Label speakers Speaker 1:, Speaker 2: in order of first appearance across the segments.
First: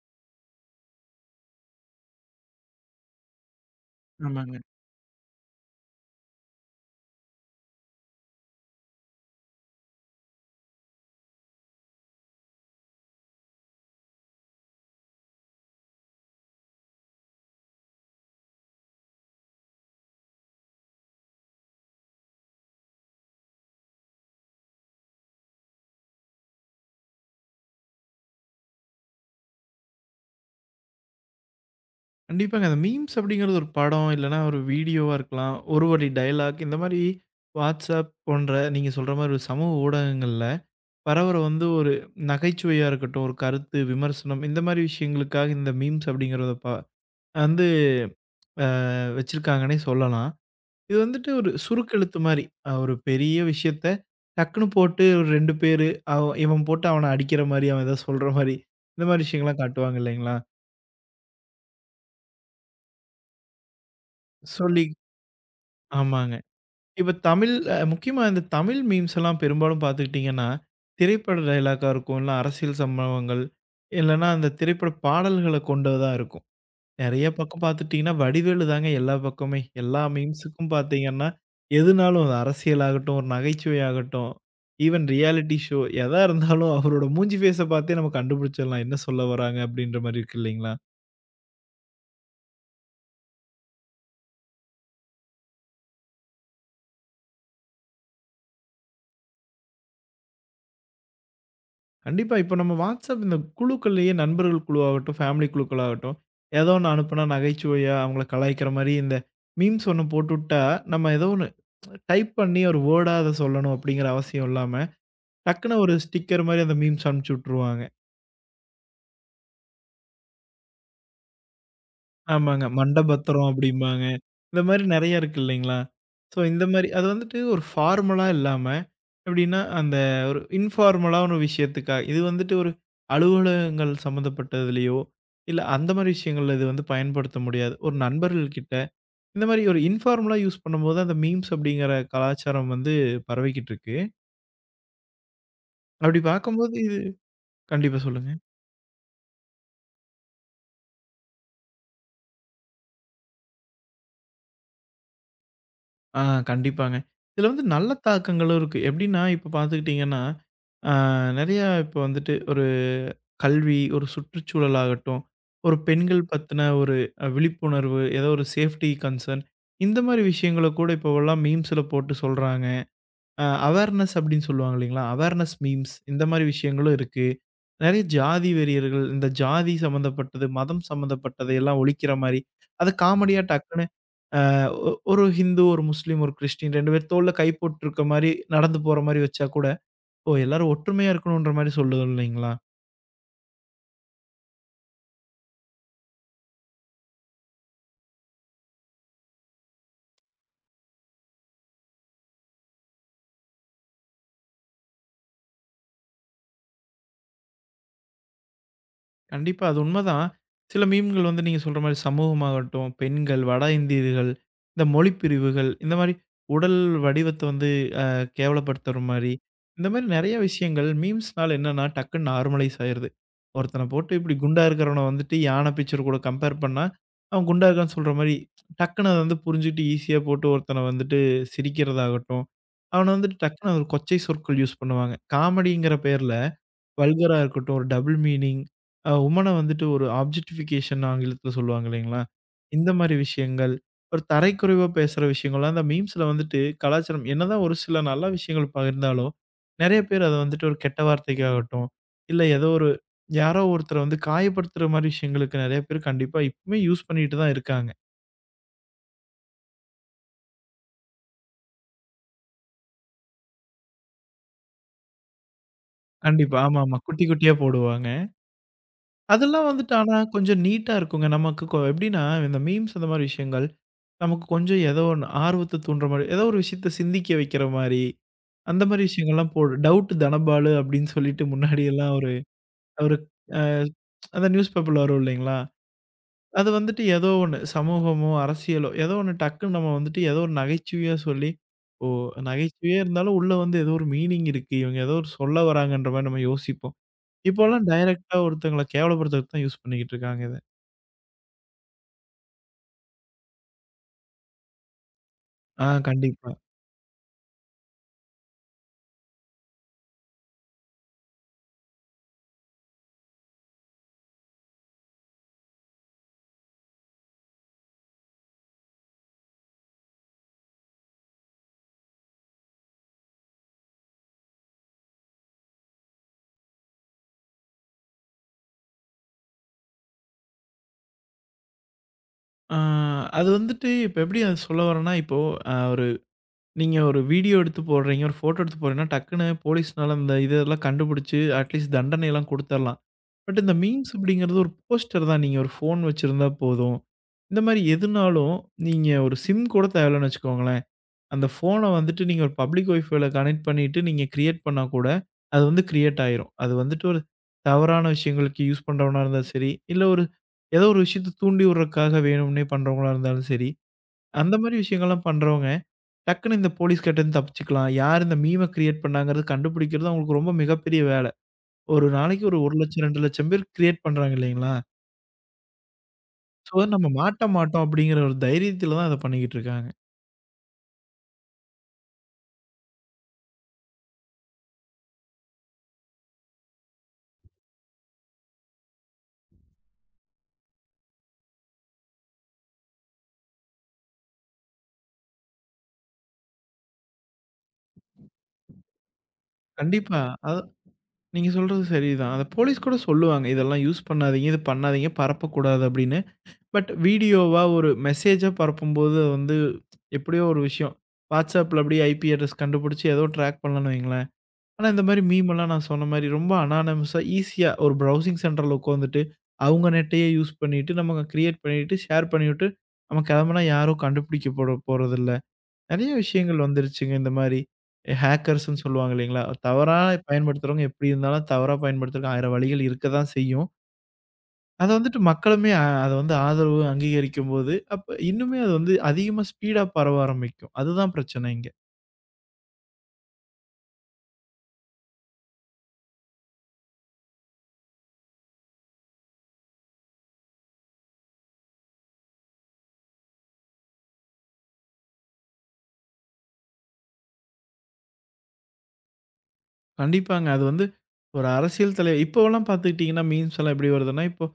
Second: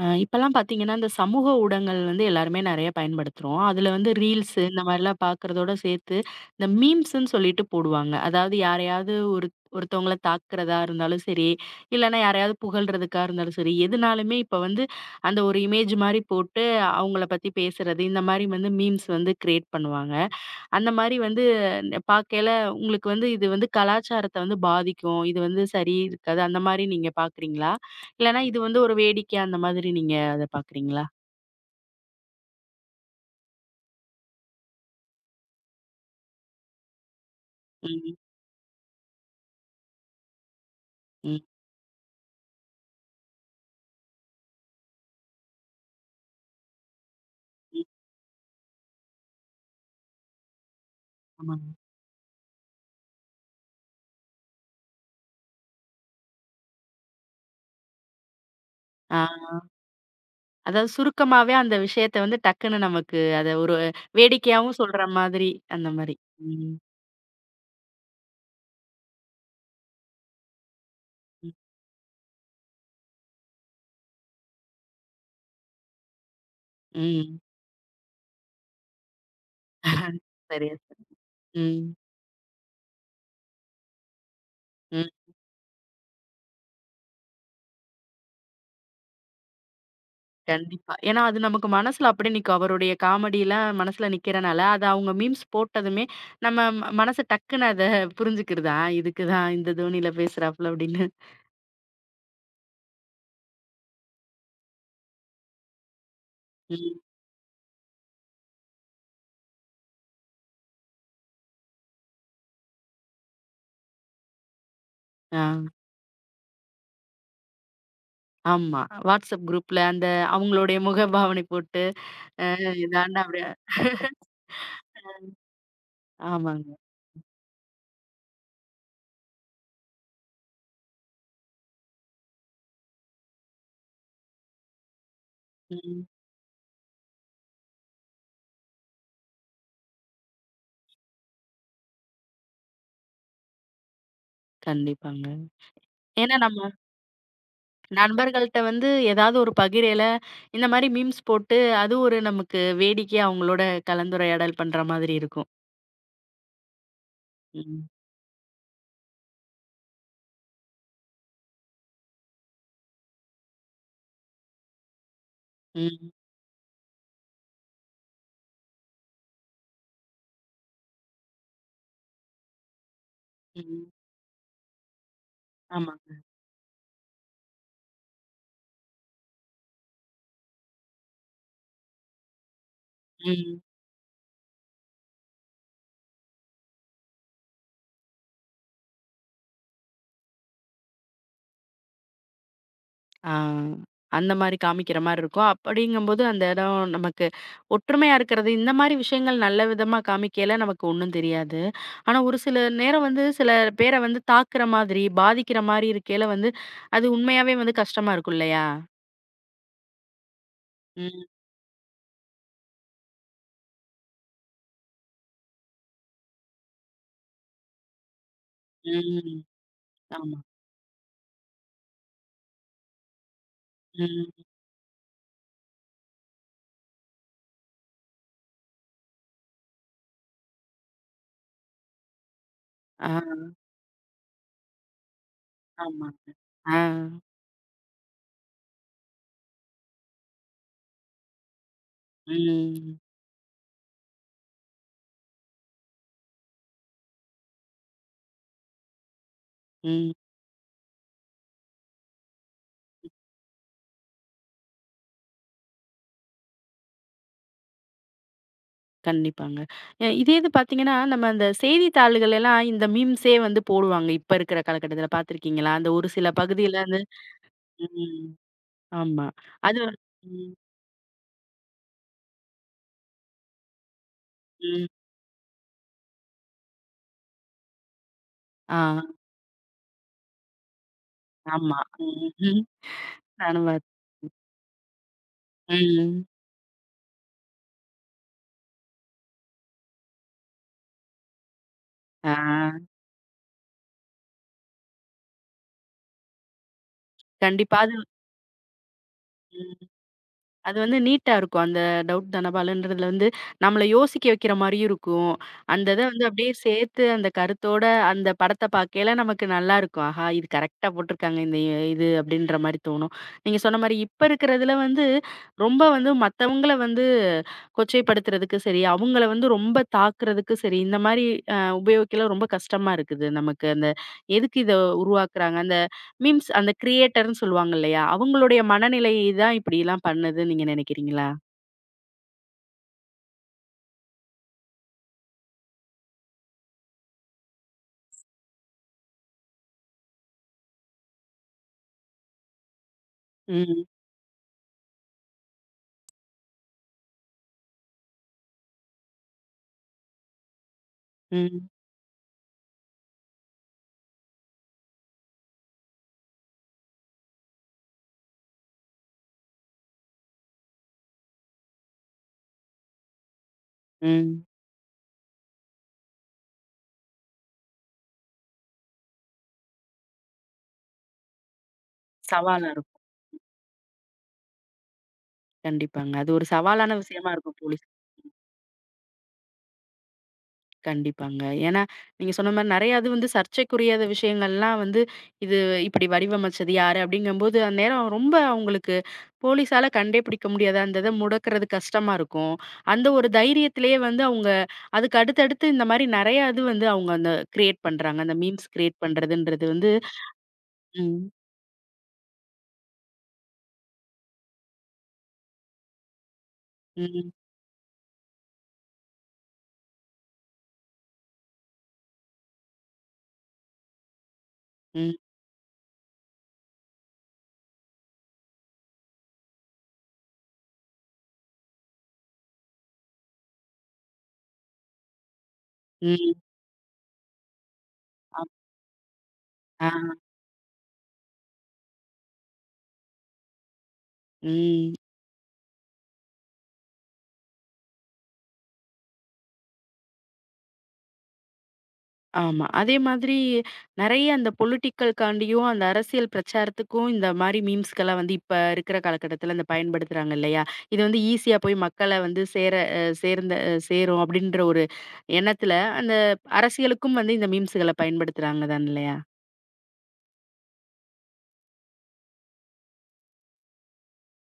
Speaker 1: இப்பலாம் பார்த்தீங்கன்னா, இந்த சமூக ஊடகங்கள் வந்து எல்லாருமே நெறைய பயன்படுத்துறோம். அதுல வந்து
Speaker 2: ஆமாங்க.
Speaker 1: ரீல்ஸு இந்த மாரிலாம் பார்க்குறதோட சேர்த்து, இந்த மீம்ஸுன்னு சொல்லிட்டு போடுவாங்க. அதாவது யாரையாவது ஒருத்தவங்கள தாக்குறதா இருந்தாலும் சரி, இல்லன்னா யாரையாவது புகழ்றதுக்கா இருந்தாலும் சரி, எதுனாலுமே இப்ப வந்து அந்த ஒரு இமேஜ் மாரி போட்டு, அவங்கள பத்தி பேசுறது, இந்த மாரி வந்து மீம்ஸ் வந்து கிரியேட் பண்ணுவாங்க. அந்த மாரி வந்து பார்க்கையில, உங்களுக்கு வந்து இது வந்து கலாச்சாரத்த வந்து பாதிக்கும். இது வந்து சரி இருக்காது. அந்த மாரி நீங்க பார்க்குறீங்களா? இல்லன்னா இது வந்து ஒரு வேடிக்கை அந்த மாதிரி நீங்க அத பார்க்குறீங்களா?
Speaker 2: கண்டிப்பாங்க. அந்த மீம்ஸ் அப்படிங்கிறது ஒரு படம், இல்லன்னா ஒரு வீடியோவா இருக்கலாம். ஒரு வழி டயலாக் இந்த மாரி WhatsApp
Speaker 1: ம்,
Speaker 2: போன்ற நீங்க சொல்ற மாரி ஒரு சமூக ஊடகங்கள்ல பரவற
Speaker 1: ம்,
Speaker 2: வந்து ஒரு நகைச்சுவையா இருக்கட்டும், ஒரு கருத்து, விமர்சனம் இந்த மாரி விஷயங்களுக்காக இந்த மீம்ஸ் அப்படிங்கிறத வந்து
Speaker 1: ம்.
Speaker 2: வச்சிருக்காங்கன்னே சொல்லலாம். இது வந்துட்டு ஒரு
Speaker 1: ஆமாங்க.
Speaker 2: சுருக்கெழுத்து மாரி. ஒரு பெரிய விஷயத்த டக்குனு போட்டு ஒரு 2 பேரு இவன் போட்டு அவன அடிக்கிற மாரி, அவன் ஏதோ சொல்ற மாரி இந்த
Speaker 1: ஆ.
Speaker 2: மாரி விஷயங்கள்லாம் காட்டுவாங்க இல்லைங்களா?
Speaker 1: அதாவது சுருக்கமாவே அந்த விஷயத்த வந்து டக்குன்னு நமக்கு அத ஒரு வேடிக்கையாவும்
Speaker 2: சொல்லி
Speaker 1: சொல்ற மாதிரி அந்த மாரி.
Speaker 2: ஆமாங்க.
Speaker 1: ம்,
Speaker 2: இப்ப தமிழ் முக்கியமா இந்த தமிழ் மீம்ஸ் எல்லாம் பெரும்பாலும் பார்த்துக்கிட்டீங்கன்னா, திரைப்பட
Speaker 1: ம்,
Speaker 2: டயலாக்கா இருக்கும். இல்ல அரசியல் சம்பவங்கள், இல்லன்னா அந்த திரைப்பட பாடல்கள கொண்டதா இருக்கும். நெறைய
Speaker 1: ம்.
Speaker 2: பக்கம் பார்த்துட்டீங்கன்னா, வடிவேலு தாங்க எல்லா பக்கமே. எல்லா மீம்ஸுக்கும்
Speaker 1: சரியா சொன்
Speaker 2: பார்த்தீங்கன்னா,
Speaker 1: ம்,
Speaker 2: எதுனாலும் அது அரசியலாகட்டும், ஒரு நகைச்சுவை ஆகட்டும், ஈவன்
Speaker 1: ம்.
Speaker 2: ரியாலிட்டி ஷோ எதா இருந்தாலும் அவரோட மூஞ்சி ஃபேஸ பார்த்தே நம்ம கண்டுபிடிச்சிடலாம். என்ன சொல்ல வராங்க அப்படின்ற மாரி இருக்கு இல்லைங்களா?
Speaker 1: கண்டிப்பா. ஏன்னா, அது நமக்கு மனசுல அப்படியே நிக்கும். அவருடைய காமெடிலாம் மனசுல நிக்கிறனால, அத அவங்க மீம்ஸ் போட்டதுமே, நம்ம மனசு டக்குன்னு அத புரிஞ்சுக்கிறது. ஆ, இதுக்கு தான் இந்த தோனியில பேசுறாப்புல அப்படின்னு.
Speaker 2: கண்டிப்பா. இப்ப நம்ம WhatsApp இந்த குழுக்கள்லயே நண்பர்கள் குழுவாகட்டும், ஃபேமிலி குழுக்களாகட்டும், ஏதோ ஒண்ணு
Speaker 1: ம்.
Speaker 2: அனுப்புனா நகைச்சுவையா அவங்கள கலாய்க்கிற மாரி இந்த மீம்ஸ் ஒண்ணு போட்டுட்டா, நம்ம ஏதோ ஒண்ணு டைப் பண்ணி ஒரு வேர்டா அத சொல்லணும் அப்படிங்கிற அவசியம் இல்லாம,
Speaker 1: ஆ.
Speaker 2: டக்குனு ஒரு ஸ்டிக்கர் மாரி அந்த மீம்ஸ் அனுப்பிச்சு விட்டுருவாங்க.
Speaker 1: ஆமா. வாட்ஸ்அப் குரூப்ல அந்த அவங்களுடைய முகபாவனை போட்டு, அ
Speaker 2: ஆமாங்க.
Speaker 1: இதாண்டா அப்படியே.
Speaker 2: மண்டபத்திரம் அப்படிம்பாங்க. இந்த மாரி நெறைய இருக்கு இல்லைங்களா? ஸோ இந்த
Speaker 1: ஆமாங்க.
Speaker 2: மாரி அது வந்துட்டு ஒரு ஃபார்மலா இல்லாம, எப்படின்னா அந்த ஒரு இன்ஃபார்மலா ஒரு விஷயத்துக்கா இது வந்துட்டு ஒரு அலுவலகங்கள் சம்மந்தப்பட்டதுலயோ, இல்ல அந்த
Speaker 1: ம்.
Speaker 2: மாரி விஷயங்கள்ல இது வந்து பயன்படுத்த முடியாது. ஒரு நண்பர்கள் கிட்ட இந்த மாரி ஒரு இன்ஃபார்மலா யூஸ் பண்ணும்போது அந்த மீம்ஸ் அப்படிங்கிற கலாச்சாரம் வந்து பரவிக்கிட்டு இருக்கு.
Speaker 1: கண்டிப்பாங்க.
Speaker 2: அப்படி
Speaker 1: ஏன்னா நம்ம
Speaker 2: பார்க்கும்போது இது கண்டிப்பா சொல்லுங்க.
Speaker 1: நண்பர்கள்ட்ட வந்து ஏதாவது ஒரு பகிரையில, இந்த மாரி மீம்ஸ் போட்டு, அது ஒரு நமக்கு வேடிக்கையா அவங்களோட கலந்துரையாடல் பண்ற மாதிரி இருக்கும்.
Speaker 2: ஆ கண்டிப்பாங்க. இதுல வந்து
Speaker 1: ம்.
Speaker 2: நல்ல தாக்கங்களும் இருக்கு. எப்படின்னா இப்ப பார்த்துக்கிட்டீங்கன்னா ஆ நெறையா இப்போ வந்துட்டு ஒரு கல்வி, ஒரு சுற்றுச்சூழல் ஆகட்டும், ஒரு
Speaker 1: ம்.
Speaker 2: பெண்கள் பத்தின ஒரு விழிப்புணர்வு, ஏதோ ஒரு சேஃப்டி கன்சர்ன் இந்த மாரி விஷயங்கள கூட இப்போவெல்லாம் மீம்ஸ்ல போட்டு சொல்றாங்க.
Speaker 1: ம்.
Speaker 2: அவேர்னஸ் அப்படின்னு சொல்லுவாங்க இல்லைங்களா? அவேர்னஸ்
Speaker 1: ஆமா.
Speaker 2: மீம்ஸ் இந்த மாரி விஷயங்களும் இருக்கு. நெறைய ஜாதி வெறியர்கள், இந்த ஜாதி சம்மந்தப்பட்டது, மதம் சம்மந்தப்பட்டதை எல்லாம் ஒழிக்கிற மாரி, அத காமெடியா
Speaker 1: ம்.
Speaker 2: டக்குன்னு அ ஒ ஒரு ஹிந்து, ஒரு முஸ்லீம், ஒரு கிறிஸ்டின் 2 பேர் தோள்ல கை போட்டு இருக்க மாரி நடந்து போற மாரி வச்சா கூட ஓ! எல்லாரும் ஒற்றுமையா இருக்கணுன்ற மாரி சொல்லுது இல்லைங்களா?
Speaker 1: ஆ. அந்த மாரி காமிக்கிற மாரி இருக்கும். அப்படிங்கும்போது அந்த இடம் நமக்கு ஒற்றுமையா இருக்கிறது, இந்த மாரி விஷயங்கள் நல்ல விதமா காமிக்கையில நமக்கு ஒண்ணும் தெரியாது. ஆனா, ஒரு சில நேரம் வந்து சில பேர வந்து தாக்குற மாதிரி, பாதிக்கிற மாரி இருக்கையில வந்து, அது உண்மையாவே வந்து கஷ்டமா இருக்கும் இல்லையா?
Speaker 2: கண்டிப்பா அது உண்மதான். சில
Speaker 1: ம்.
Speaker 2: மீம்கள் வந்து நீங்க சொல்ற மாரி சமூகமாகட்டும், பெண்கள், வட இந்தியர்கள், இந்த மொழி பிரிவுகள், இந்த மாரி உடல் வடிவத்த வந்து கேவலப்படுத்துற மாரி,
Speaker 1: ம்.
Speaker 2: இந்த மாரி நெறைய
Speaker 1: ஆமா.
Speaker 2: விஷயங்கள் மீம்ஸ்னால என்னன்னா டக்குன்னு நார்மலைஸ் ஆயிருது. ஒருத்தன போட்டு இப்படி
Speaker 1: ம்.
Speaker 2: குண்டா இருக்கிறவன வந்துட்டு யானை பிக்சர் கூட கம்பேர் பண்ணா, அவன் குண்டா இருக்கான்னு சொல்ற மாரி டக்குன்னு அத வந்து புரிஞ்சுகிட்டு ஈஸியா போட்டு ஒருத்தன வந்துட்டு சிரிக்கிறதாகட்டும்,
Speaker 1: ஆ.
Speaker 2: அவன வந்துட்டு டக்குன்னு ஒரு கொச்சை சொற்கள் யூஸ் பண்ணுவாங்க. காமெடிங்கிற
Speaker 1: ஆமா.
Speaker 2: பேர்ல.
Speaker 1: ஆ.
Speaker 2: வல்கரா இருக்கட்டும், ஒரு டபுள் மீனிங், உமன வந்துட்டு ஒரு ஆப்ஜெக்டிஃபிகேஷன் ஆங்கிலத்தில சொல்லுவாங்க இல்லைங்களா? இந்த
Speaker 1: ம்.
Speaker 2: மாரி விஷயங்கள், ஒரு தரைக்குறைவா பேசுற விஷயங்கள்லாம் அந்த மீம்ஸ்ல வந்துட்டு கலாச்சாரம் என்னதான் ஒரு சில நல்ல விஷயங்கள் பகிர்ந்தாலும், நெறைய
Speaker 1: ம்.
Speaker 2: பேர் அத வந்துட்டு ஒரு கெட்ட வார்த்தைக்காகட்டும், இல்ல ஏதோ ஒரு யாரோ ஒருத்தர வந்து காயப்படுத்துற மாரி விஷயங்களுக்கு நெறைய பேர் கண்டிப்பா இப்பவுமே யூஸ் பண்ணிட்டு தான் இருக்காங்க.
Speaker 1: கண்டிப்பாங்க. இதே இது பார்த்தீங்கன்னா, நம்ம அந்த செய்தித்தாள்கள் எல்லாம் இந்த மீம்ஸே வந்து போடுவாங்க. இப்ப இருக்கிற காலகட்டத்தில பார்த்துருக்கீங்களா? அந்த ஒரு சில
Speaker 2: கண்டிப்பா.
Speaker 1: பகுதியில
Speaker 2: ஆமாமா.
Speaker 1: வந்து.
Speaker 2: குட்டி குட்டியா போடுவாங்க.
Speaker 1: ம். ஆமா.
Speaker 2: அதெல்லாம்
Speaker 1: அது
Speaker 2: வந்துட்டு ஆனா
Speaker 1: ம்,
Speaker 2: கொஞ்சம் நீட்டா இருக்குங்க. நமக்கு எப்படின்னா, இந்த மீம்ஸ் அந்த மாரி விஷயங்கள், நமக்கு கொஞ்சம்
Speaker 1: ம்.
Speaker 2: ஏதோ ஒண்ணு ஆர்வத்த தூண்டுற மாரி, ஏதோ ஒரு விஷயத்த சிந்திக்க வைக்கிற மாரி,
Speaker 1: ஆ.
Speaker 2: அந்த மாரி விஷயங்கள்லாம் போடு டவுட் தனபாலு அப்படின்னு சொல்லிட்டு
Speaker 1: ஆமா.
Speaker 2: முன்னாடியெல்லாம்
Speaker 1: ம்.
Speaker 2: ஒரு
Speaker 1: ம்,
Speaker 2: ஒரு அ
Speaker 1: நானும் பாத்
Speaker 2: அந்த நியூஸ் பேப்பர்ல வரும் இல்லைங்களா?
Speaker 1: ம்.
Speaker 2: அது வந்துட்டு ஏதோ ஒண்ணு சமூகமோ, அரசியலோ ஏதோ ஒண்ணு டக்குன்னு நம்ம வந்துட்டு ஏதோ ஒரு நகைச்சுவையா சொல்லி, ஓ!
Speaker 1: ஆ.
Speaker 2: நகைச்சுவையா இருந்தாலும் உள்ள வந்து ஏதோ ஒரு மீனிங் இருக்கு. இவங்க ஏதோ ஒரு சொல்ல வராங்கன்ற மாரி நம்ம யோசிப்போம்.
Speaker 1: கண்டிப்பா.
Speaker 2: இப்போலாம்
Speaker 1: அது
Speaker 2: டைரக்ட்டா ஒருத்தங்கள கேவலப்படுத்துறதுக்கு தான் யூஸ்
Speaker 1: ம்.
Speaker 2: பண்ணிக்கிட்டு இருக்காங்க இத.
Speaker 1: அது வந்து நீட்டா இருக்கும். அந்த டவுட் தனபாலுன்றதுல வந்து நம்மள யோசிக்க வைக்கிற மாரியும் இருக்கும். அந்த இத வந்து அப்படியே
Speaker 2: கண்டிப்பா.
Speaker 1: சேர்த்து அந்த கருத்தோட அந்த படத்த பார்க்கையில நமக்கு நல்லாருக்கும். ஆஹா! இது கரெக்ட்டா போட்டுருக்காங்க இந்த, இது அப்படின்ற மாரி தோணும். நீங்க சொன்ன மாரி இப்ப இருக்கிறதுல வந்து ரொம்ப வந்து மத்தவங்கள வந்து கொச்சைப்படுத்துறதுக்கு சரி, அவங்கள வந்து ரொம்ப தாக்குறதுக்கு சரி, இந்த மாரி உபயோகிக்கல ரொம்ப கஷ்டமா இருக்குது நமக்கு. அந்த, எதுக்கு இத உருவாக்குறாங்க? அந்த மீம்ஸ் அந்த கிரியேட்டர்ன்னு சொல்லுவாங்க இல்லையா? அவங்களுடைய மனநிலை தான் இப்படிலாம் பண்ணுதுன்னு நீங்க நினைக்கிறீங்களா?
Speaker 2: ஆ அது வந்துட்டு இப்ப எப்படி அத சொல்ல வரேன்னா, இப்போ அ ஒரு நீங்க ஒரு வீடியோ எடுத்து போடுறீங்க, ஒரு ஃபோட்டோ எடுத்து போடுறீங்கன்னா, டக்குன்னு போலீஸ்னால இந்த இதெல்லாம் கண்டுபிடிச்சு அட்லீஸ்ட் தண்டனைலாம் குடுத்தரலாம். பட் இந்த
Speaker 1: ம்,
Speaker 2: மீம்ஸ் அப்படிங்கிறது ஒரு போஸ்டர் தான். நீங்க ஒரு ஃபோன் வச்சிருந்தா போதும். இந்த மாரி எதுனாலும் நீங்க ஒரு சிம் கூட தேவையில்லன்னு வச்சுக்கோங்களேன். அந்த
Speaker 1: ம்,
Speaker 2: ஃபோன வந்துட்டு நீங்க ஒரு பப்ளிக் ஒய்ஃபைல கனெக்ட் பண்ணிட்டு நீங்க கிரியேட் பண்ணா கூட, அது வந்து கிரியேட் ஆயிரும். அது வந்துட்டு ஒரு தவறான விஷயங்களுக்கு யூஸ் பண்றவனா இருந்தா சரி, இல்ல ஒரு ஏதோ ஒரு விஷயத்த தூண்டி விடுறதுக்காக வேணும்னே பண்றவங்களா இருந்தாலும் சரி,
Speaker 1: ம்.
Speaker 2: அந்த மாரி விஷயங்கள்லாம் பண்றவங்க டக்குனு இந்த போலீஸ் கிட்டேருந்து தப்பிச்சுக்கலாம். யார் இந்த மீம கிரியேட் பண்ணாங்கிறது கண்டுபிடிக்கிறது அவங்களுக்கு ரொம்ப மிகப்பெரிய வேல. ஒரு நாளைக்கு ஒரு
Speaker 1: சவாலா இருக்கும்.
Speaker 2: 1,00,000 2,00,000 பேர் கிரியேட் பண்றாங்க இல்லைங்களா?
Speaker 1: கண்டிப்பாங்க. அது ஒரு
Speaker 2: ஸோ
Speaker 1: சவாலான
Speaker 2: நம்ம
Speaker 1: விஷயமா
Speaker 2: மாட்ட
Speaker 1: இருக்கும்
Speaker 2: மாட்டோம்
Speaker 1: போலீஸ்.
Speaker 2: அப்படிங்கிற ஒரு தைரியத்தில தான் அத பண்ணிக்கிட்டு இருக்காங்க.
Speaker 1: கண்டிப்பாங்க. ஏன்னா, நீங்க சொன்ன மாரி நெறைய அது வந்து சர்ச்சைக்குரியத விஷயங்கள்லாம் வந்து, இது இப்படி வடிவமைச்சது யாரு? அப்படிங்கும்போது அந்நேரம் ரொம்ப அவங்களுக்கு போலீஸால கண்டே பிடிக்க முடியாது. அந்த இத முடக்குறது கஷ்டமா இருக்கும். அந்த ஒரு தைரியத்திலேயே வந்து அவங்க அதுக்கு அடுத்தடுத்து இந்த மாரி நெறைய இது வந்து அவங்க அந்த கிரியேட் பண்றாங்க. அந்த மீம்ஸ் கிரியேட் பண்றதுன்றது வந்து.
Speaker 2: கண்டிப்பா.
Speaker 1: ம்.
Speaker 2: நீங்க சொல்றது சரிதான். அத போலீஸ் கூட சொல்லுவாங்க. இதெல்லாம் யூஸ் பண்ணாதீங்க, இது பண்ணாதீங்க, பரப்பக்கூடாது அப்படின்னு. பட்
Speaker 1: ம்.
Speaker 2: வீடியோவா ஒரு மெசேஜா பரப்பும்போது அது வந்து எப்படியோ ஒரு விஷயம். WhatsAppல அப்படியே ஐபி அட்ரஸ் கண்டுபிடிச்சு ஏதோ ட்ராக் பண்ணலாம்னு வைங்களேன். ஆனா இந்த
Speaker 1: ம்.
Speaker 2: மாரி மீம்லாம் நான் சொன்ன மாரி ரொம்ப அனானிமஸா ஈஸியா ஒரு ப்ரௌசிங் சென்டர்ல உட்காந்துட்டு, அவங்க நெட்டையே யூஸ் பண்ணிட்டு, நம்ம கிரியேட் பண்ணிட்டு, ஷேர் பண்ணிவிட்டு, நம்ம கிளம்புனா யாரும் கண்டுபிடிக்க போட போறதில்ல. நெறைய
Speaker 1: ம்.
Speaker 2: விஷயங்கள் வந்துருச்சுங்க. இந்த மாரி
Speaker 1: அப்
Speaker 2: ஹேக்கர்ஸ்ன்னு சொல்லுவாங்க இல்லைங்களா?
Speaker 1: ஆ.
Speaker 2: தவறா பயன்படுத்துறவங்க எப்டி இருந்தாலும் தவறா பயன்படுத்துறதுக்கு 1000 வழிகள் இருக்க தான் செய்யும். அத
Speaker 1: ம்.
Speaker 2: வந்துட்டு மக்களுமே அத வந்து ஆதரவு அங்கீகரிக்கும்போது, அப்ப இன்னுமே அது வந்து அதிகமா ஸ்பீடா பரவ ஆரம்பிக்கும். அதுதான் பிரச்சனை இங்க.
Speaker 1: ஆமா. அதே மாதிரி நெறைய அந்த பொலிட்டிக்கல்காண்டியும், அந்த அரசியல் பிரச்சாரத்துக்கும் இந்த மாரி மீம்ஸ்க்கெல்லாம் வந்து இப்ப இருக்கிற காலகட்டத்தில இந்த பயன்படுத்துறாங்க இல்லையா? இது வந்து ஈஸியா போய் மக்கள வந்து சேர அ சேர்ந்த அ சேரும் அப்படின்ற ஒரு எண்ணத்துல, அந்த அரசியலுக்கும் வந்து இந்த மீம்ஸ்கள பயன்படுத்துறாங்க தான் இல்லையா?
Speaker 2: கண்டிப்பாங்க. அது வந்து ஒரு அரசியல் தலை இப்போலாம் பார்த்துக்கிட்டீங்கன்னா, மீம்ஸ் எல்லாம் எப்டி வருதுன்னா, இப்போ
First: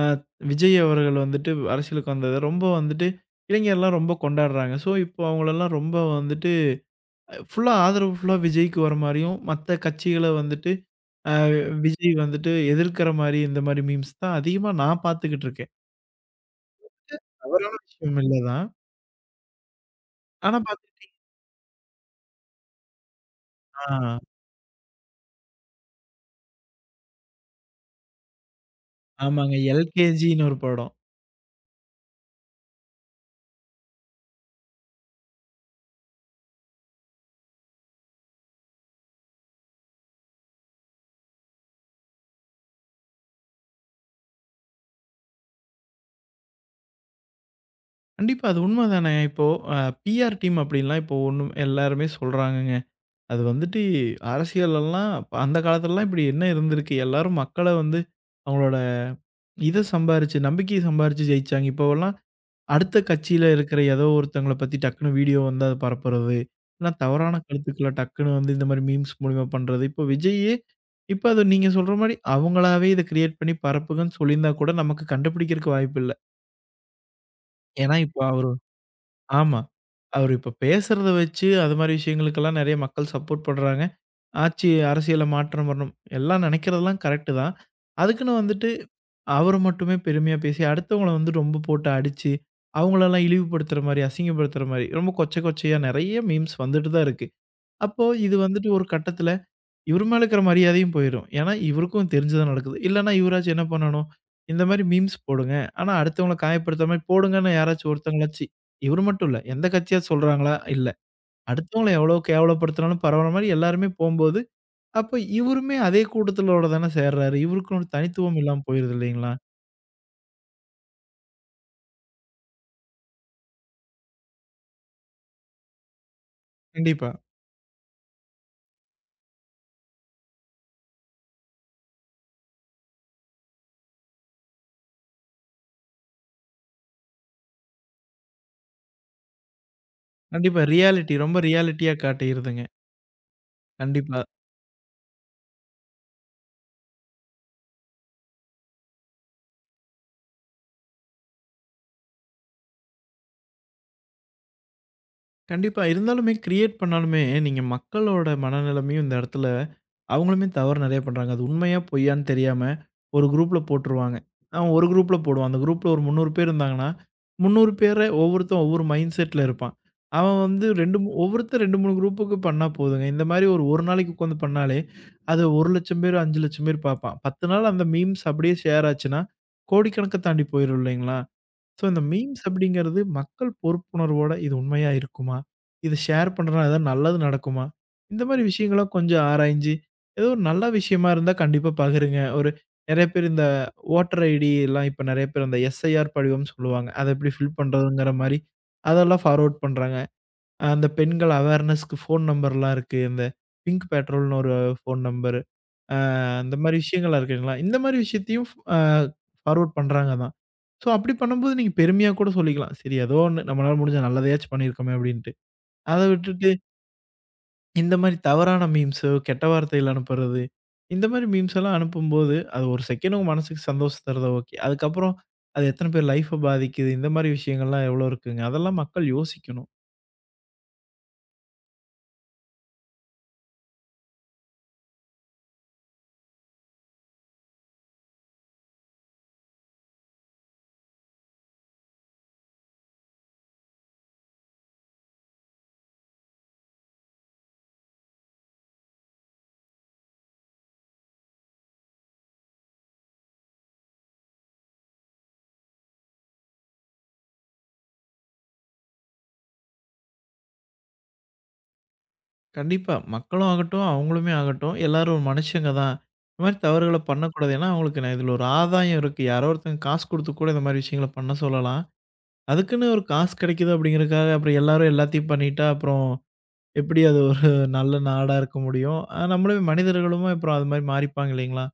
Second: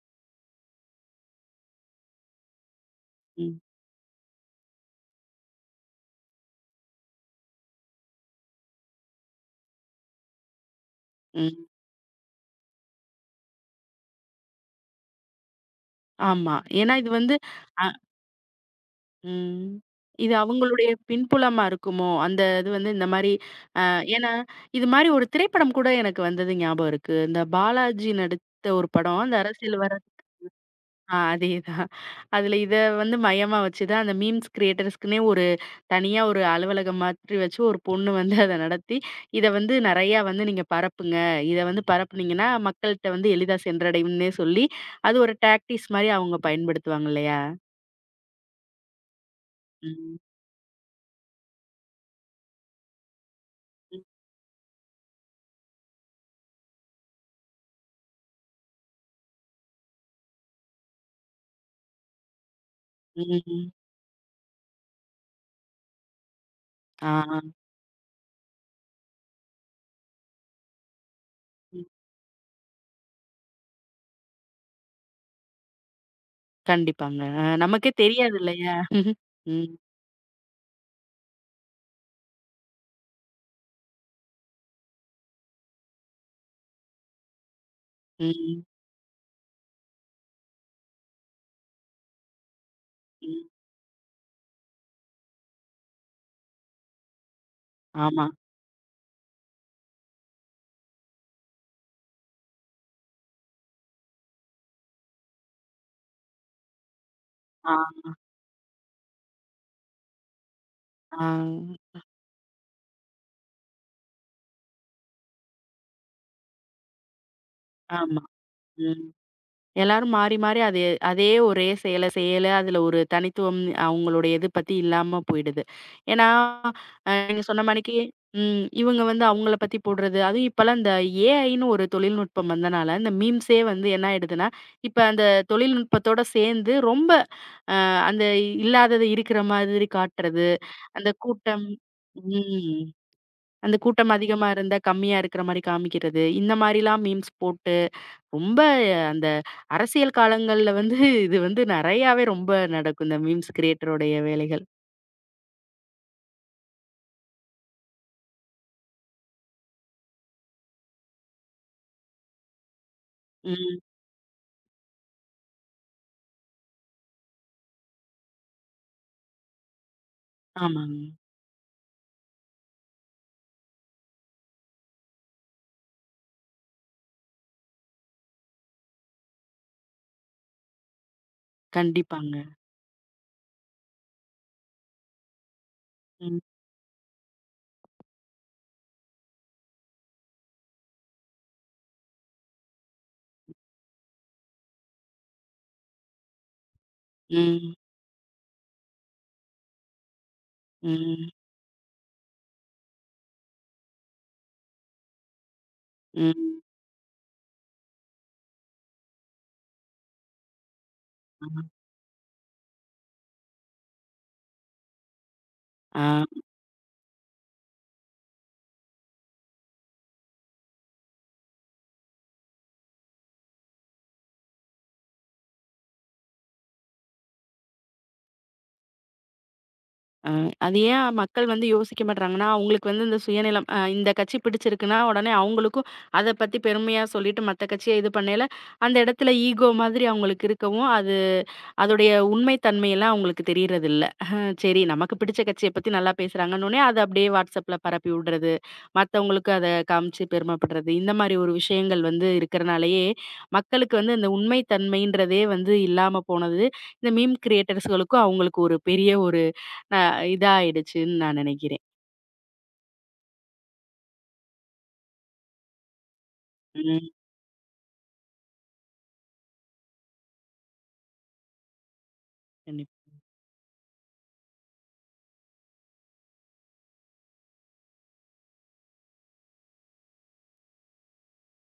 Speaker 2: அ விஜய் அவர்கள் வந்துட்டு அரசியலுக்கு வந்தத ரொம்ப வந்துட்டு
Speaker 1: ம்.
Speaker 2: இளைஞர்லாம் ரொம்ப கொண்டாடுறாங்க. ஸோ இப்போ அவங்களலாம் ரொம்ப வந்துட்டு ஃபுல்லா ஆதரவு ஃபுல்லா விஜய்க்கு வர மாரியும், மத்த கட்சிகள வந்துட்டு அ
Speaker 1: ம்.
Speaker 2: விஜய் வந்துட்டு எதிர்க்கிற மாரி, இந்த மாரி மீம்ஸ் தான் அதிகமா நான் பார்த்துக்கிட்டு இருக்கேன்.
Speaker 1: ஆமா. ஏன்னா இது
Speaker 2: இது
Speaker 1: வந்து
Speaker 2: தவறான
Speaker 1: அ
Speaker 2: விஷயம் இல்ல தான்.
Speaker 1: ம். இது
Speaker 2: ஆனா
Speaker 1: அவங்களுடைய
Speaker 2: பாத்தீங்க
Speaker 1: பின்புலமா இருக்குமோ? அந்த இது வந்து இந்த மாரி.
Speaker 2: ஆ
Speaker 1: ஏன்னா, இது மாரி ஒரு திரைப்படம் கூட எனக்கு வந்தது ஞாபகம் இருக்கு. இந்த பாலாஜி நடித்த ஒரு படம். அந்த
Speaker 2: ஆமாங்க.
Speaker 1: அரசியல் வர.
Speaker 2: எல்கேஜின்னு ஒரு படம்.
Speaker 1: ஆ, அதேதான். அதுல இத வந்து மையமா வச்சு தான் அந்த மீம்ஸ் கிரியேட்டர்ஸ்க்குன்னே ஒரு தனியா ஒரு அலுவலகம் மாதிரி வச்சு ஒரு பொண்ணு வந்து அத நடத்தி, இத வந்து நெறையா வந்து நீங்க பரப்புங்க. இத வந்து பரப்புனீங்கன்னா மக்கள்ட்ட வந்து எளிதா சென்றடையும்னே சொல்லி, அது ஒரு டாக்டிஸ் மாரி அவங்க பயன்படுத்துவாங்க இல்லையா?
Speaker 2: கண்டிப்பா அது உண்மதானே. இப்போ அ
Speaker 1: ம்.
Speaker 2: பிஆர் டீம் அப்படின்லாம் இப்போ ஒண்ணும் எல்லாருமே சொல்றாங்கங்க. அது வந்துட்டு
Speaker 1: ம்.
Speaker 2: அரசியல்லலாம் அந்த காலத்துலலாம் இப்படி என்ன இருந்திருக்கு? எல்லாரும் மக்கள வந்து அவங்களோட இத சம்பாரிச்சு, நம்பிக்கைய சம்பாரிச்சு ஜெயிச்சாங்க. இப்போவெல்லாம் அடுத்த கட்சியில
Speaker 1: ம்.
Speaker 2: இருக்கிற ஏதோ ஒருத்தவங்கள பத்தி டக்குனு வீடியோ வந்து அத பரப்புறது. இல்ல தவறான
Speaker 1: ஆ.
Speaker 2: கருத்துக்கள டக்குனு வந்து இந்த மாரி மீம்ஸ் மூலியமா பண்றது. இப்ப அது நீங்க
Speaker 1: ம்.
Speaker 2: சொல்ற மாரி அவங்களாவே இத கிரியேட் பண்ணி பரப்புங்கன்னு சொல்லியிருந்தா கூட நமக்கு கண்டுபிடிக்கிறக்கு வாய்ப்பில்ல.
Speaker 1: கண்டிப்பாங்க. நமக்கே
Speaker 2: ஏன்னா இப்ப
Speaker 1: தெரியாது
Speaker 2: அவரு
Speaker 1: இல்லையா?
Speaker 2: ஆமா.
Speaker 1: ம்.
Speaker 2: அவரு இப்ப பேசுறத வச்சு அது மாரி விஷயங்களுக்கெல்லாம் நெறைய மக்கள் சப்போர்ட் பண்றாங்க. ஆட்சி அரசியல மாற்றம் வரணும். எல்லாம் நெனைக்கிறதெல்லாம் கரெக்ட்டு தான். அதுக்குன்னு
Speaker 1: ம்.
Speaker 2: வந்துட்டு அவர மட்டுமே பெருமையா பேசி, அடுத்தவங்கள வந்து ரொம்ப போட்டு அடிச்சு, அவங்களலாம்
Speaker 1: ம்.
Speaker 2: இழிவுபடுத்துற மாரி, அசிங்கப்படுத்துற மாரி, ரொம்ப கொச்சை கொச்சையா நெறைய மீம்ஸ் வந்துட்டு தான் இருக்கு. அப்போ
Speaker 1: ஆமா.
Speaker 2: இது வந்துட்டு ஒரு கட்டத்தில இவர் மேல இருக்கிற மரியாதையும் போயிரும். ஏன்னா, இவருக்கும் தெரிஞ்சு தான் நடக்குது. இல்லன்னா இவராச்சும் என்ன பண்ணணும்? இந்த மாரி மீம்ஸ் போடுங்க. ஆனா அடுத்தவங்கள காயப்படுத்தாம மாரி போடுங்கன்னு
Speaker 1: ஆ,
Speaker 2: யாராச்சும் ஒருத்தவங்களாச்சு இவரு மட்டும் இல்ல. எந்த கட்சியாவது சொல்றாங்களா? இல்ல.
Speaker 1: ஆ.
Speaker 2: அடுத்தவங்கள எவ்வளோ கேவலப்படுத்துனாலும் பரவாயில்ல மாரி எல்லாருமே போம்போது, அப்ப இவருமே அதே கூட்டத்திலோட தானே சேர்றாரு. இவருக்குன்னு ஒரு
Speaker 1: ஆமா.
Speaker 2: தனித்துவம் இல்லாம போயிருது
Speaker 1: ம்.
Speaker 2: இல்லைங்களா?
Speaker 1: எல்லாரும் மாறி, மாறி அது அதே ஒரே செயலை செயல செய்யல, அதுல ஒரு தனித்துவம் அவங்களுடைய இது பத்தி இல்லாம போயிடுது. ஏன்னா,
Speaker 2: கண்டிப்பா.
Speaker 1: நீங்க சொன்ன மாணிக்கு. ம். இவங்க வந்து அவங்கள பத்தி போடுறது, அதுவும் இப்பலாம் இந்த ஏஐன்னு ஒரு தொழில்நுட்பம் வந்தனால, இந்த மீம்ஸே வந்து என்ன ஆயிடுதுன்னா, இப்ப அந்த தொழில்நுட்பத்தோட சேர்ந்து ரொம்ப அ அந்த இல்லாதது இருக்கிற மாதிரி காட்டுறது,
Speaker 2: கண்டிப்பா.
Speaker 1: அந்த
Speaker 2: ரியாலிட்டி ரொம்ப
Speaker 1: கூட்டம்
Speaker 2: ரியாலிட்டியா காட்டியிருதுங்க.
Speaker 1: ம். அந்த கூட்டம்
Speaker 2: கண்டிப்பா.
Speaker 1: அதிகமா இருந்தா, கம்மியா இருக்கிற மாரி காமிக்கிறது. இந்த மாரிலாம் மீம்ஸ் போட்டு, ரொம்ப அந்த அரசியல் காலங்கள்ல வந்து இது வந்து நெறையாவே ரொம்ப நடக்கும். இந்த மீம்ஸ் கிரியேட்டருடைய வேலைகள்.
Speaker 2: கண்டிப்பா. இருந்தாலுமே கிரியேட் பண்ணாலுமே, நீங்க மக்களோட மனநிலைமையும் இந்த இடத்துல அவங்களுமே தவறு நெறைய பண்றாங்க. அது உண்மையா, பொய்யான்னு தெரியாம ஒரு குரூப்ல
Speaker 1: ம்.
Speaker 2: போட்டுருவாங்க. அவன் ஒரு குரூப்ல போடுவான். அந்த குரூப்ல ஒரு 300 பேர் இருந்தாங்கன்னா, 300 பேர ஒவ்வொருத்தன் ஒவ்வொரு மைண்ட் செட்ல இருப்பான். அவன் வந்து
Speaker 1: ஆமாங்க.
Speaker 2: 2 மூ ஒவ்வொருத்தன் 2, 3 குரூப்புக்கு பண்ணா போதுங்க. இந்த மாரி ஒரு நாளைக்கு உட்காந்து பண்ணாலே, அது 1,00,000 பேர், 5,00,000 பேர் பார்ப்பான். 10 நாள் அந்த மீம்ஸ் அப்படியே ஷேர் ஆச்சுன்னா, கோடிக்கணக்க தாண்டி போயிரும் இல்லைங்களா? ஸோ, இந்த மீம்ஸ்
Speaker 1: கண்டிப்பாங்க.
Speaker 2: அப்படிங்கிறது மக்கள் பொறுப்புணர்வோட இது உண்மையா இருக்குமா? இது ஷேர்
Speaker 1: ம்.
Speaker 2: பண்றனால ஏதாவது நல்லது நடக்குமா? இந்த மாரி விஷயங்கள்லாம் கொஞ்சம் ஆராய்ஞ்சு, ஏதோ ஒரு நல்ல விஷயமா இருந்தா கண்டிப்பா பகிருங்க. ஒரு நெறைய பேர் இந்த ஓட்டர் ஐடி எல்லாம் இப்ப நெறைய பேர் அந்த எஸ்ஐஆர் படிவம்னு சொல்லுவாங்க. அத எப்படி ஃபில்
Speaker 1: ம்.
Speaker 2: பண்றதுங்கிற மாரி அதெல்லாம் ஃபார்வர்ட் பண்றாங்க. அந்த
Speaker 1: ம்.
Speaker 2: பெண்கள் அவேர்னஸ்க்கு ஃபோன் நம்பர்லாம் இருக்கு. இந்த பிங்க் பெட்ரோல்னு ஒரு ஃபோன் நம்பர். அ அந்த
Speaker 1: ம்.
Speaker 2: மாரி விஷயங்கள்லாம் இருக்கு இல்லைங்களா? இந்த மாரி விஷயத்தையும் ஃப் அ ஃபார்வர்ட் பண்றாங்க தான். ஸோ அப்படி பண்ணும்போது
Speaker 1: ஆமா.
Speaker 2: நீங்க பெருமையா கூட சொல்லிக்கலாம். சரி ஏதோ ஒண்ணு நம்மளால முடிஞ்ச நல்லதையாச்சும் பண்ணியிருக்கோமே அப்படின்ட்டு. அத
Speaker 1: ஆ.
Speaker 2: விட்டுட்டு இந்த மாரி தவறான மீம்ஸோ, கெட்ட வார்த்தைகள் அனுப்புறது, இந்த மாரி மீம்ஸ் எல்லாம் அனுப்பும்போது, அது ஒரு செகண்ட் உங்க மனசுக்கு சந்தோஷம் தருது ஓகே. அதுக்கப்புறம் அது எத்தன பேர் லைஃப்ப பாதிக்குது, இந்த மாரி விஷயங்கள்லாம் எவ்வளோ இருக்குங்க. அதெல்லாம் மக்கள் யோசிக்கணும்.
Speaker 1: அ அது ஏன் மக்கள் வந்து யோசிக்க மாட்றாங்கன்னா, அவங்களுக்கு வந்து இந்த சுயநலம் இந்த கட்சி பிடிச்சிருக்குன்னா, உடனே அவங்களுக்கும் அத பத்தி பெருமையா சொல்லிட்டு மத்த கட்சிய இது பண்ணையில, அந்த இடத்துல ஈகோ மாதிரி அவங்களுக்கு இருக்கவும், அது அதோடைய உண்மை தன்மையெல்லாம் அவங்களுக்கு தெரியறதில்ல. சரி நமக்கு பிடிச்ச கட்சிய பத்தி நல்லா பேசுறாங்கன்னோனே, அத அப்படியே WhatsAppல பரப்பி விடுறது, மத்தவங்களுக்கு அத காமிச்சு பெருமைப்படுறது, இந்த மாரி ஒரு விஷயங்கள் வந்து இருக்கிறனாலேயே, மக்களுக்கு வந்து அந்த உண்மை தன்மைன்றதே வந்து இல்லாம போனது, இந்த மீம் கிரியேட்டர்ஸ்களுக்கும் அவங்களுக்கு ஒரு பெரிய ஒரு அ இதாயிடுச்சுன்னு நான் நினைக்கிறேன்.
Speaker 2: கண்டிப்பா. மக்களும் ஆகட்டும், அவங்களுமே ஆகட்டும், எல்லாரும் ஒரு மனுஷங்க தான். இந்த மாரி தவறுகள
Speaker 1: ம்.
Speaker 2: பண்ணக்கூடாது. ஏன்னா, அவங்களுக்கு நான் இதில ஒரு ஆதாயம் இருக்கு. யாரோ ஒருத்தங்க காசு குடுத்து கூட இந்த மாரி விஷயங்கள பண்ண சொல்லலாம். அதுக்குன்னு
Speaker 1: கண்டிப்
Speaker 2: ஒரு காசு கிடைக்குது அப்படிங்கிறதுக்காக அப்புறம் எல்லாரும் எல்லாத்தையும் பண்ணிட்டா, அப்புறம் எப்படி அது ஒரு நல்ல நாடா இருக்க முடியும்? நம்மளுமே மனிதர்களுமே அப்புறம் அது மாரி மாறிப்பாங்க இல்லைங்களா?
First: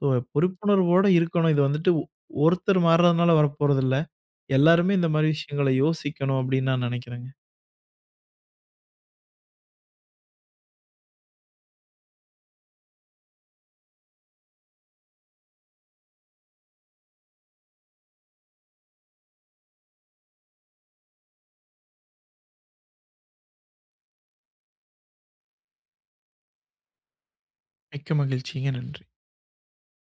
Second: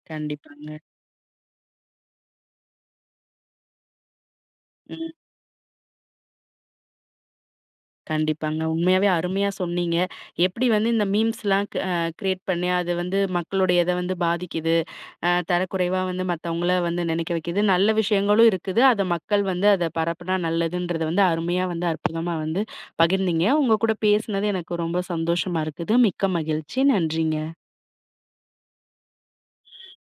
Speaker 2: ஸோ,
Speaker 1: கண்டிப்பாங்க.
Speaker 2: பொறுப்புணர்வோட இருக்கணும். இது வந்துட்டு ஒருத்தர் மாறுறதுனால வரப்போறதில்ல. எல்லாருமே இந்த
Speaker 1: ம்.
Speaker 2: மாரி விஷயங்கள யோசிக்கணும் அப்படின்னு நான் நினைக்கிறேங்க.
Speaker 1: கண்டிப்பாங்க. உண்மையாவே அருமையா சொன்னீங்க. எப்படி வந்து இந்த மீம்ஸ்லாம் க் அ கிரியேட் பண்ணி அது வந்து மக்களுடைய இத வந்து பாதிக்குது. தரக்குறைவா வந்து மத்தவங்கள வந்து நினைக்க வைக்குது. நல்ல விஷயங்களும் இருக்குது. அத மக்கள் வந்து அத பரப்புனா நல்லதுன்றத வந்து அருமையா வந்து அற்புதமா வந்து பகிர்ந்தீங்க. உங்க கூட பேசினது எனக்கு ரொம்ப சந்தோஷமா இருக்குது. மிக்க மகிழ்ச்சி. நன்றிங்க.
Speaker 2: மிக்க மகிழ்ச்சிங்க. நன்றி.